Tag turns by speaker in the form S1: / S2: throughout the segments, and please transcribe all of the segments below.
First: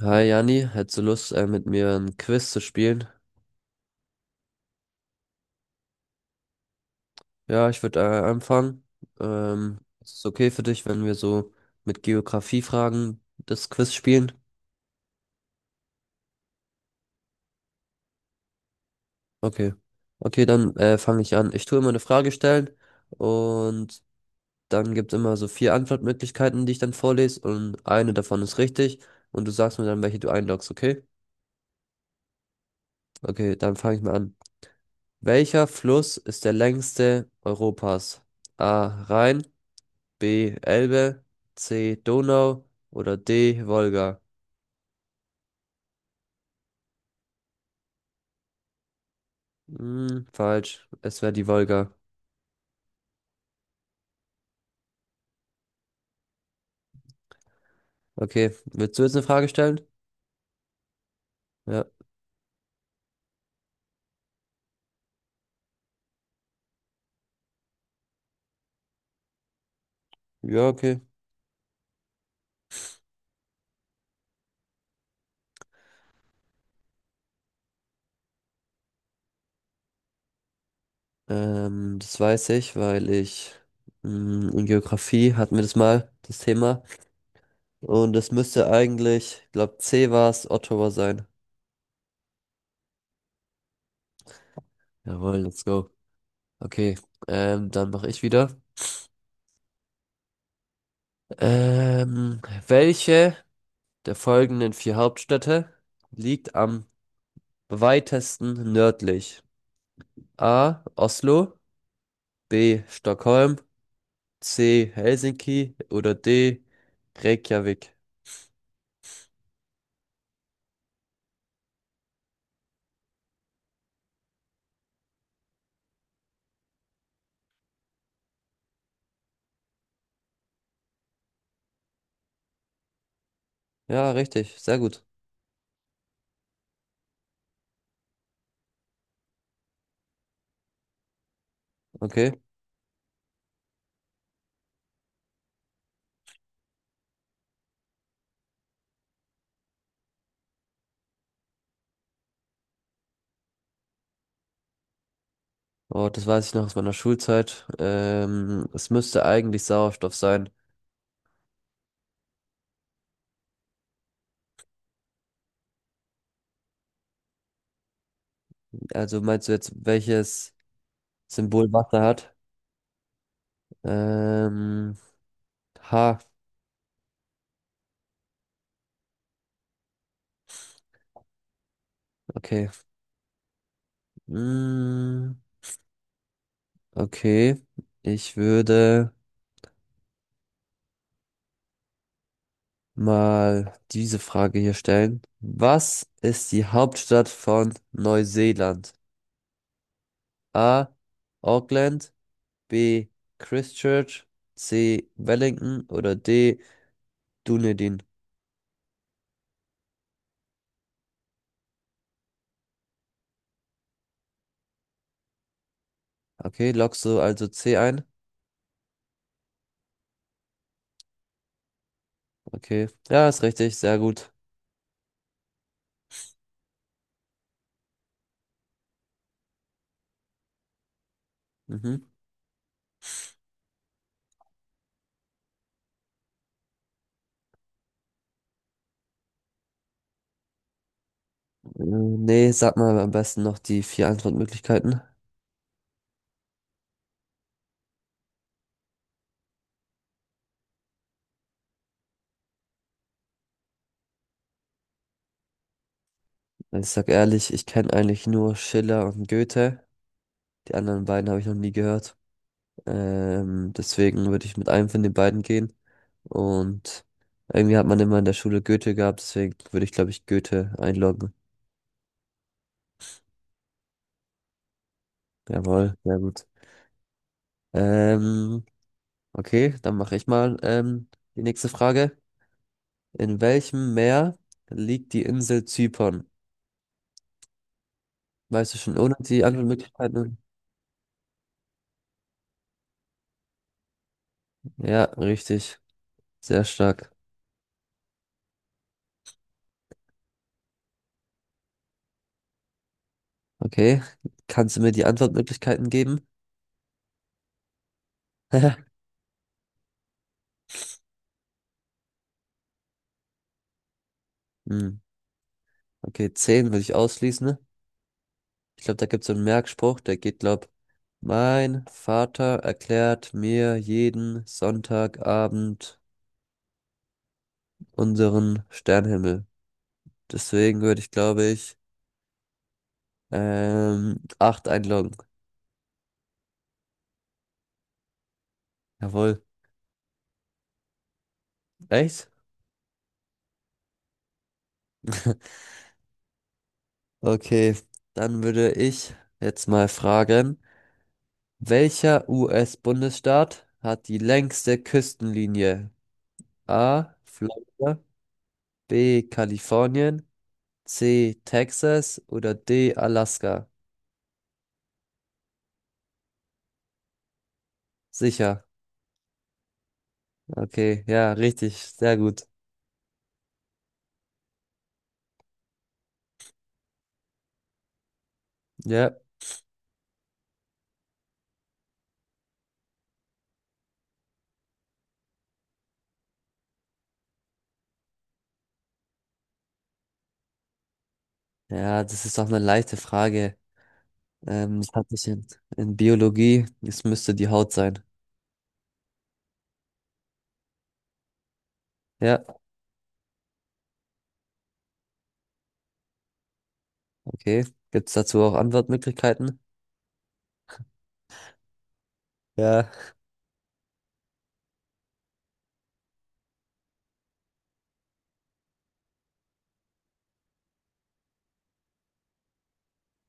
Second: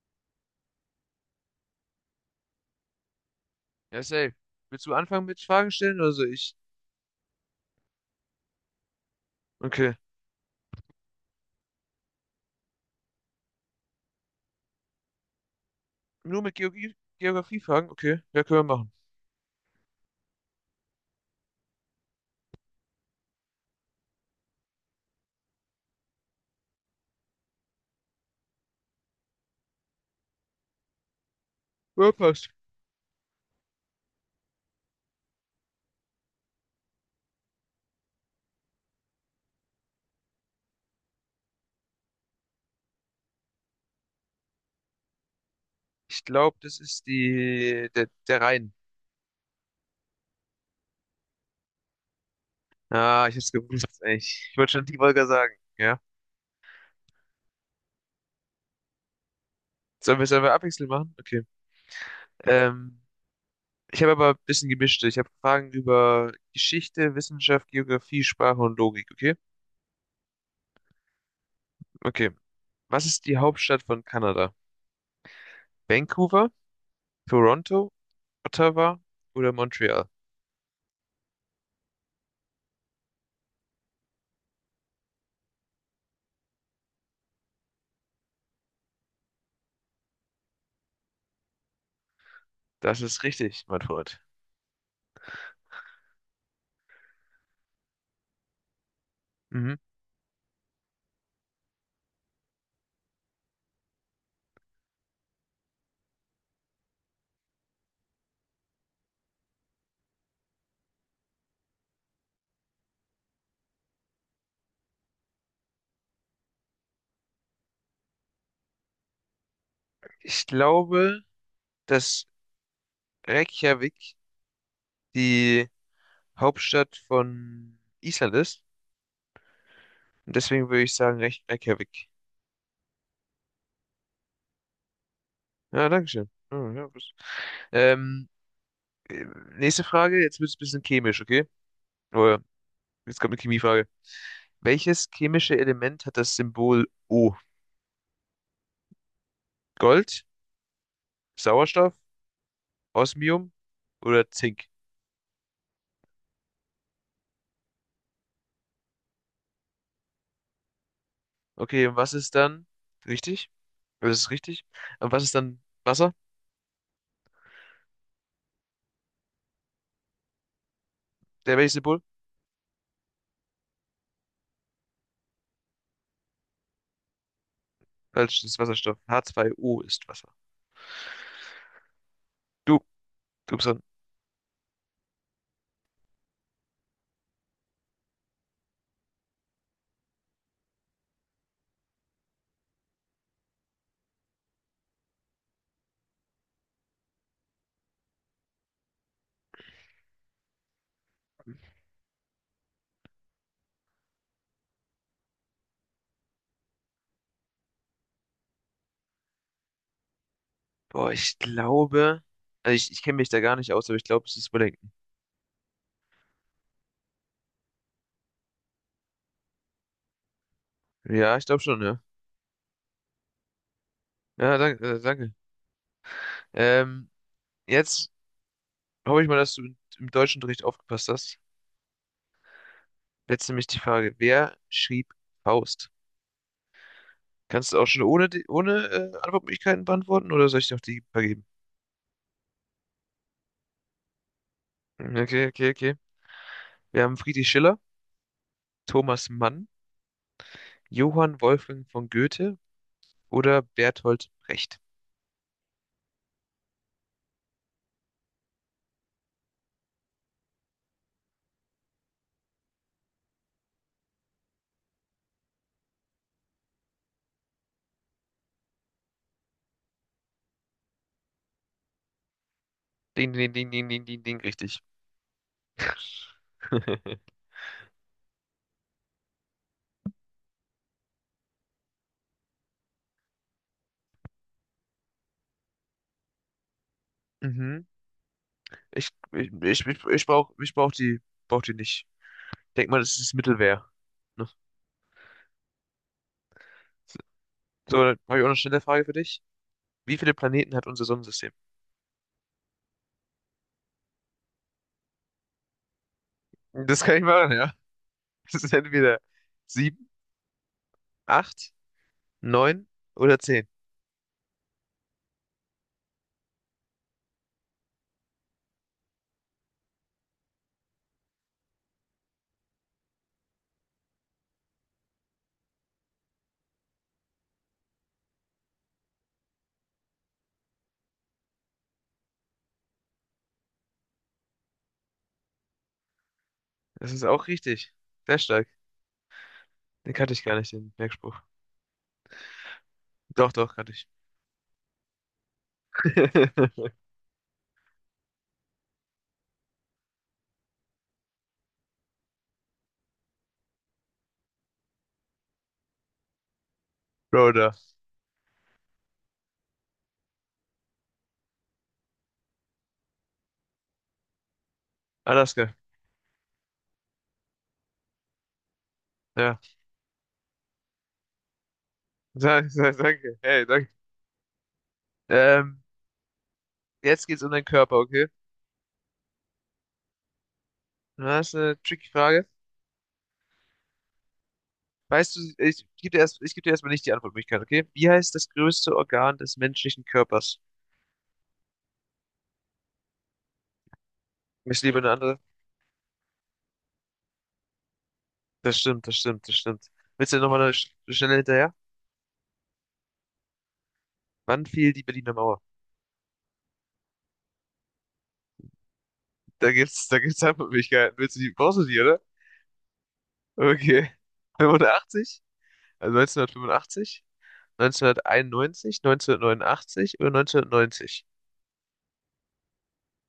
S1: Hi Jani, hättest du Lust, mit mir ein Quiz zu spielen?
S2: Ja, safe. Willst du anfangen mit Fragen stellen oder soll ich?
S1: Ja, ich würde anfangen.
S2: Okay.
S1: Ist es okay für dich, wenn wir so mit Geografiefragen das Quiz spielen?
S2: Nur mit Geografie, Geografiefragen? Okay, ja, können wir machen.
S1: Okay. Okay, dann fange ich an. Ich tue immer eine Frage stellen und dann gibt es immer so vier Antwortmöglichkeiten, die ich dann vorlese und eine davon ist richtig und du sagst mir dann, welche du einloggst, okay?
S2: Ja, passt.
S1: Okay, dann fange ich mal an. Welcher Fluss ist der längste Europas? A. Rhein. B. Elbe, C. Donau oder D. Wolga?
S2: Ich glaube, das ist der Rhein.
S1: Hm, falsch. Es wäre die Wolga.
S2: Ah, ich hab's gewusst, ey. Ich wollte schon die Wolga sagen, ja.
S1: Okay, willst du jetzt eine Frage stellen?
S2: Sollen wir es einfach abwechselnd machen? Okay.
S1: Ja.
S2: Ähm, ich habe aber ein bisschen gemischt. Ich habe Fragen über Geschichte, Wissenschaft, Geografie, Sprache und Logik, okay?
S1: Ja, okay.
S2: Okay. Was ist die Hauptstadt von Kanada? Vancouver, Toronto, Ottawa oder Montreal?
S1: Das weiß ich, weil ich in Geografie hatten wir das mal, das Thema. Und es müsste eigentlich, ich glaube, C war es, Ottawa sein.
S2: Das ist richtig, mein Freund.
S1: Jawohl, let's go. Okay, dann mache ich wieder.
S2: Mhm.
S1: Ähm, Welche der folgenden vier Hauptstädte liegt am weitesten nördlich? A. Oslo, B. Stockholm, C. Helsinki oder D. Reykjavik?
S2: Ich glaube, dass Reykjavik die Hauptstadt von Island ist. Und deswegen würde ich sagen Reykjavik.
S1: Ja, richtig, sehr gut.
S2: Ja, danke schön. Oh, ja, ähm, äh, nächste Frage, jetzt wird es ein bisschen chemisch, okay?
S1: Okay.
S2: Oh, jetzt kommt eine Chemiefrage. Welches chemische Element hat das Symbol O? Gold, Sauerstoff, Osmium oder Zink?
S1: Oh, das weiß ich noch aus meiner Schulzeit. Es müsste eigentlich Sauerstoff sein.
S2: Okay, und was ist dann richtig? Das ist richtig. Und was ist dann Wasser?
S1: Also meinst du jetzt, welches
S2: Der
S1: Symbol
S2: welches
S1: Wasser
S2: Symbol?
S1: hat? Ähm, H.
S2: Falsch, das ist Wasserstoff. H2O ist Wasser.
S1: Okay.
S2: Du, Gibson.
S1: Mm, okay. Ich würde mal diese Frage hier stellen. Was ist die Hauptstadt von Neuseeland? A. Auckland, B. Christchurch, C. Wellington oder D. Dunedin.
S2: Boah, ich glaube, also ich kenne mich da gar nicht aus, aber ich glaube, es ist Wellington.
S1: Okay, loggst du also C ein?
S2: Ja, ich glaube schon, ja.
S1: Okay, ja, ist richtig, sehr gut.
S2: Ja, danke, danke. Ähm, jetzt hoffe ich mal, dass du im Deutschunterricht aufgepasst hast.
S1: Mhm.
S2: Jetzt nämlich die Frage, wer schrieb Faust? Kannst du auch schon ohne Antwortmöglichkeiten beantworten oder soll ich dir noch die vergeben?
S1: Nee, sag mal am besten noch die vier Antwortmöglichkeiten.
S2: Okay, okay, okay. Wir haben Friedrich Schiller, Thomas Mann, Johann Wolfgang von Goethe oder Bertolt Brecht.
S1: Ich sag ehrlich, ich kenne eigentlich nur Schiller und Goethe. Die anderen beiden habe ich noch nie gehört. Deswegen würde ich mit einem von den beiden gehen. Und irgendwie hat man immer in der Schule Goethe gehabt, deswegen würde ich, glaube ich, Goethe einloggen.
S2: Ding, ding, ding, ding, ding, ding, ding, richtig.
S1: Jawohl, sehr gut. Ähm, okay, dann mache ich mal die nächste Frage. In welchem Meer liegt die Insel Zypern?
S2: Mhm.
S1: Weißt du schon,
S2: Ich,
S1: ohne die
S2: ich, ich, ich, ich
S1: Antwortmöglichkeiten?
S2: brauch, ich brauch die nicht. Denk mal, das ist Mittelwehr. Ne?
S1: Ja, richtig. Sehr stark.
S2: So, ja, dann habe ich auch noch schnell eine Frage für dich. Wie viele Planeten hat unser Sonnensystem?
S1: Okay, kannst du mir die Antwortmöglichkeiten geben?
S2: Das kann ich machen, ja. Das ist entweder sieben, acht, neun oder zehn.
S1: Hm. Okay, 10 würde ich ausschließen. Ich glaube, da gibt es so einen Merkspruch, der geht, glaub, mein Vater erklärt mir jeden Sonntagabend unseren Sternenhimmel. Deswegen würde ich, glaube ich, acht einloggen.
S2: Das ist auch richtig. Sehr stark.
S1: Jawohl.
S2: Den kannte ich gar nicht, den Merkspruch.
S1: Echt?
S2: Doch, doch, kannte ich.
S1: Okay, dann würde ich jetzt mal fragen, welcher US-Bundesstaat hat die längste Küstenlinie? A.
S2: Broder.
S1: Florida, B. Kalifornien, C. Texas oder D. Alaska?
S2: Alaska.
S1: Sicher.
S2: Ja.
S1: Okay, ja, richtig, sehr gut.
S2: Danke, danke. Hey, danke. Ähm, jetzt geht's um deinen Körper, okay?
S1: Ja,
S2: Das ist eine tricky Frage. Weißt du, ich gebe dir erstmal nicht die Antwortmöglichkeit, okay? Wie heißt das größte Organ des menschlichen Körpers?
S1: ja, das ist auch eine leichte Frage.
S2: Ich
S1: Das
S2: liebe eine
S1: hatte ich
S2: andere.
S1: in Biologie. Es müsste die Haut sein.
S2: Das stimmt, das stimmt, das stimmt. Willst du nochmal eine schnelle hinterher?
S1: Ja,
S2: Wann fiel die Berliner Mauer?
S1: okay. Gibt es dazu auch Antwortmöglichkeiten?
S2: Da gibt's Antwortmöglichkeiten. Willst du die, brauchst du die, oder?
S1: Ja.
S2: Okay. 85? Also 1985? 1991? 1989 oder 1990?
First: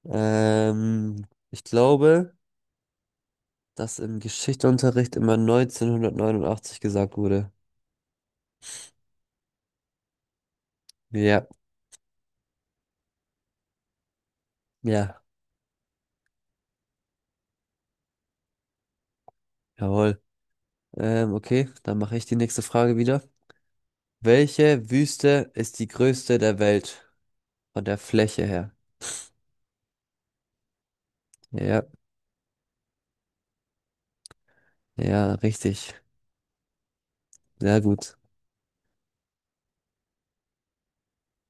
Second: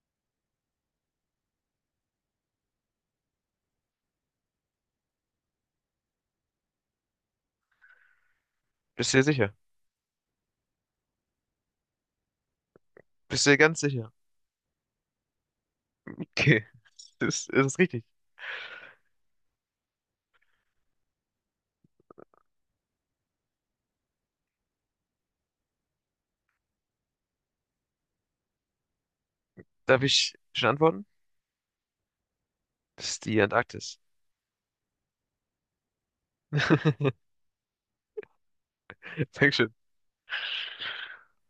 S1: Ich glaube, dass im Geschichtsunterricht immer 1989 gesagt wurde.
S2: Bist du dir sicher?
S1: Ja,
S2: Bist du dir ganz sicher?
S1: ja,
S2: Okay. Das ist richtig.
S1: jawohl. Okay, dann mache ich die nächste Frage wieder. Welche Wüste ist die größte der Welt von der Fläche her?
S2: Darf ich schon antworten?
S1: Ja,
S2: Das ist die Antarktis.
S1: ja, richtig. Sehr gut.
S2: Dankeschön.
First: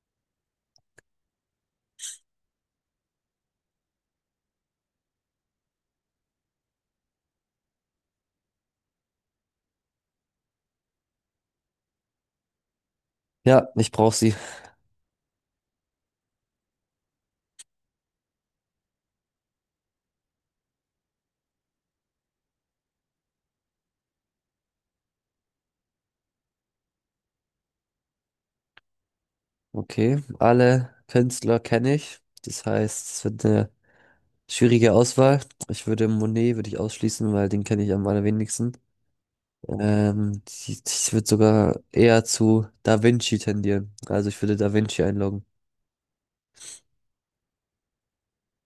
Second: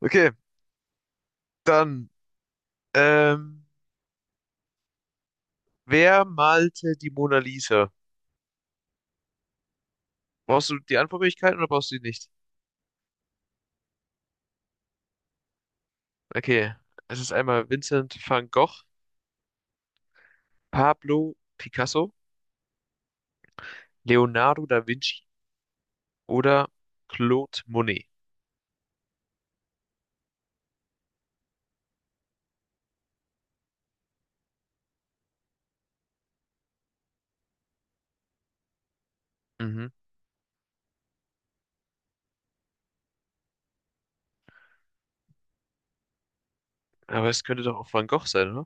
S2: Okay, dann, ähm, wer malte die Mona Lisa? Brauchst du die Antwortmöglichkeiten oder brauchst du die nicht?
S1: Ja, ich brauche sie.
S2: Okay, es ist einmal Vincent van Gogh, Pablo Picasso, Leonardo da Vinci oder Claude Monet.
S1: Okay, alle Künstler kenne ich. Das heißt, es wird eine schwierige Auswahl. Ich würde Monet würde ich ausschließen, weil den kenne ich am allerwenigsten.
S2: Mhm.
S1: Ich, würde sogar eher zu Da Vinci tendieren. Also ich würde Da Vinci einloggen.
S2: Aber es könnte doch auch Van Gogh sein, oder?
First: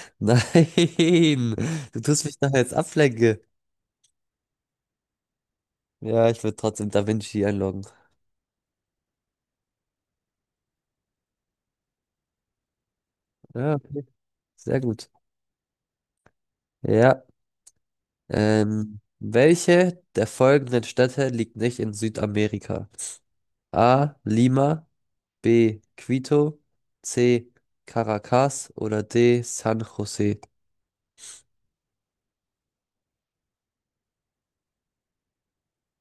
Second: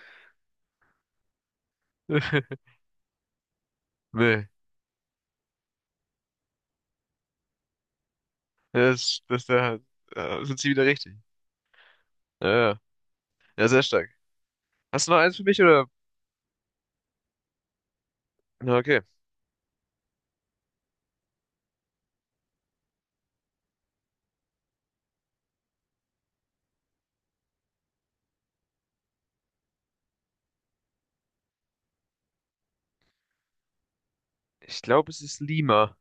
S1: Nein, du tust mich nachher jetzt ablenken.
S2: Nee,
S1: Ja, ich würde trotzdem Da Vinci einloggen.
S2: das, das da, da sind sie wieder richtig. Ja, ja, ja,
S1: Ja,
S2: sehr
S1: okay.
S2: stark.
S1: Sehr
S2: Hast
S1: gut.
S2: du noch eins für mich oder?
S1: Ja.
S2: Na, okay.
S1: Welche der folgenden Städte liegt nicht in Südamerika? A. Lima. B. Quito, C. Caracas oder D. San Jose.
S2: Ich glaube, es ist Lima.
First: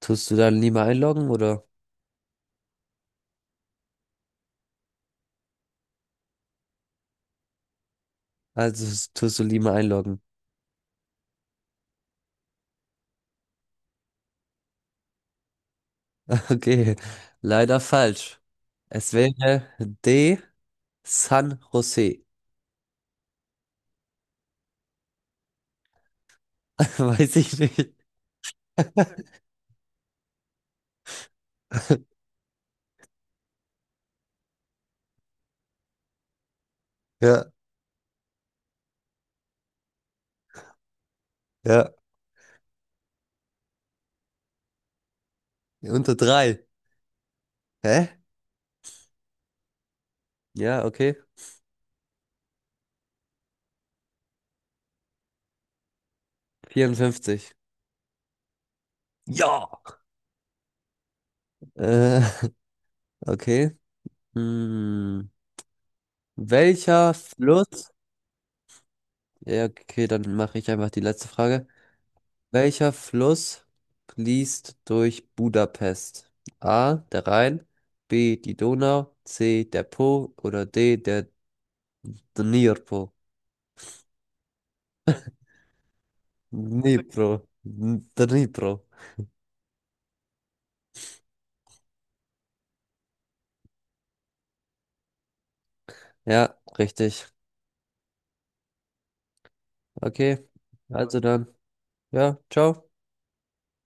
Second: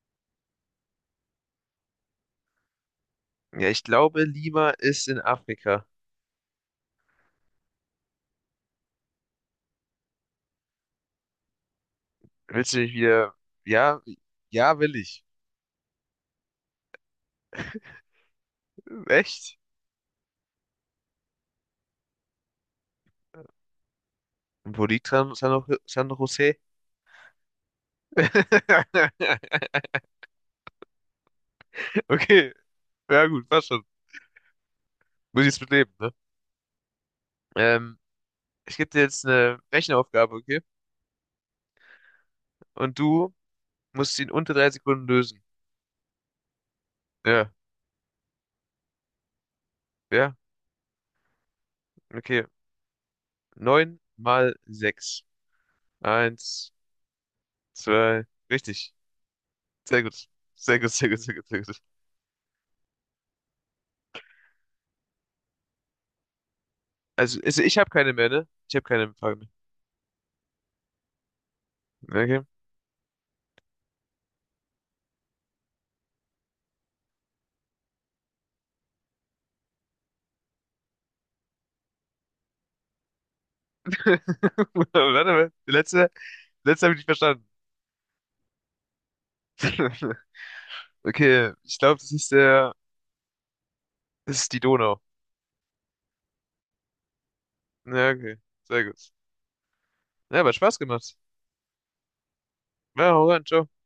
S1: Tust du dann Lima einloggen oder?
S2: Ja, ich glaube, Lima ist in Afrika.
S1: Also tust du Lima einloggen.
S2: Willst du mich wieder? Ja, ja, will ich.
S1: Okay, leider falsch. Es
S2: Echt?
S1: wäre D. San Jose.
S2: Und wo liegt San Jose?
S1: Weiß ich nicht.
S2: Okay, ja gut, passt schon. Muss ich jetzt mitleben, ne?
S1: Ja,
S2: Ähm, ich gebe dir jetzt eine Rechenaufgabe, okay?
S1: ja.
S2: Und du musst sie in unter 3 Sekunden lösen.
S1: Unter drei.
S2: Ja,
S1: Hä?
S2: ja,
S1: Ja, okay.
S2: okay. Neun mal sechs. Eins,
S1: 54.
S2: zwei, richtig.
S1: Ja.
S2: Sehr gut. Sehr gut, sehr gut, sehr gut, sehr gut.
S1: Äh, okay. Hm. Welcher
S2: Also, ich habe
S1: Fluss?
S2: keine mehr, ne? Ich habe keine Fragen
S1: Ja, okay, dann mache ich einfach die letzte Frage.
S2: mehr. Okay.
S1: Welcher Fluss fließt durch Budapest? A, der Rhein, B, die Donau, C, der Po oder D, der Dnipro.
S2: Warte mal, die letzte,
S1: Also,
S2: letzte habe ich nicht verstanden.
S1: Dnipro. Dnipro.
S2: Okay, ich glaube, das ist die Donau.
S1: Ja, richtig.
S2: Ja, okay, sehr gut.
S1: Okay,
S2: Ja, aber Spaß gemacht.
S1: also dann. Ja, ciao.
S2: Ja, hau rein, ciao.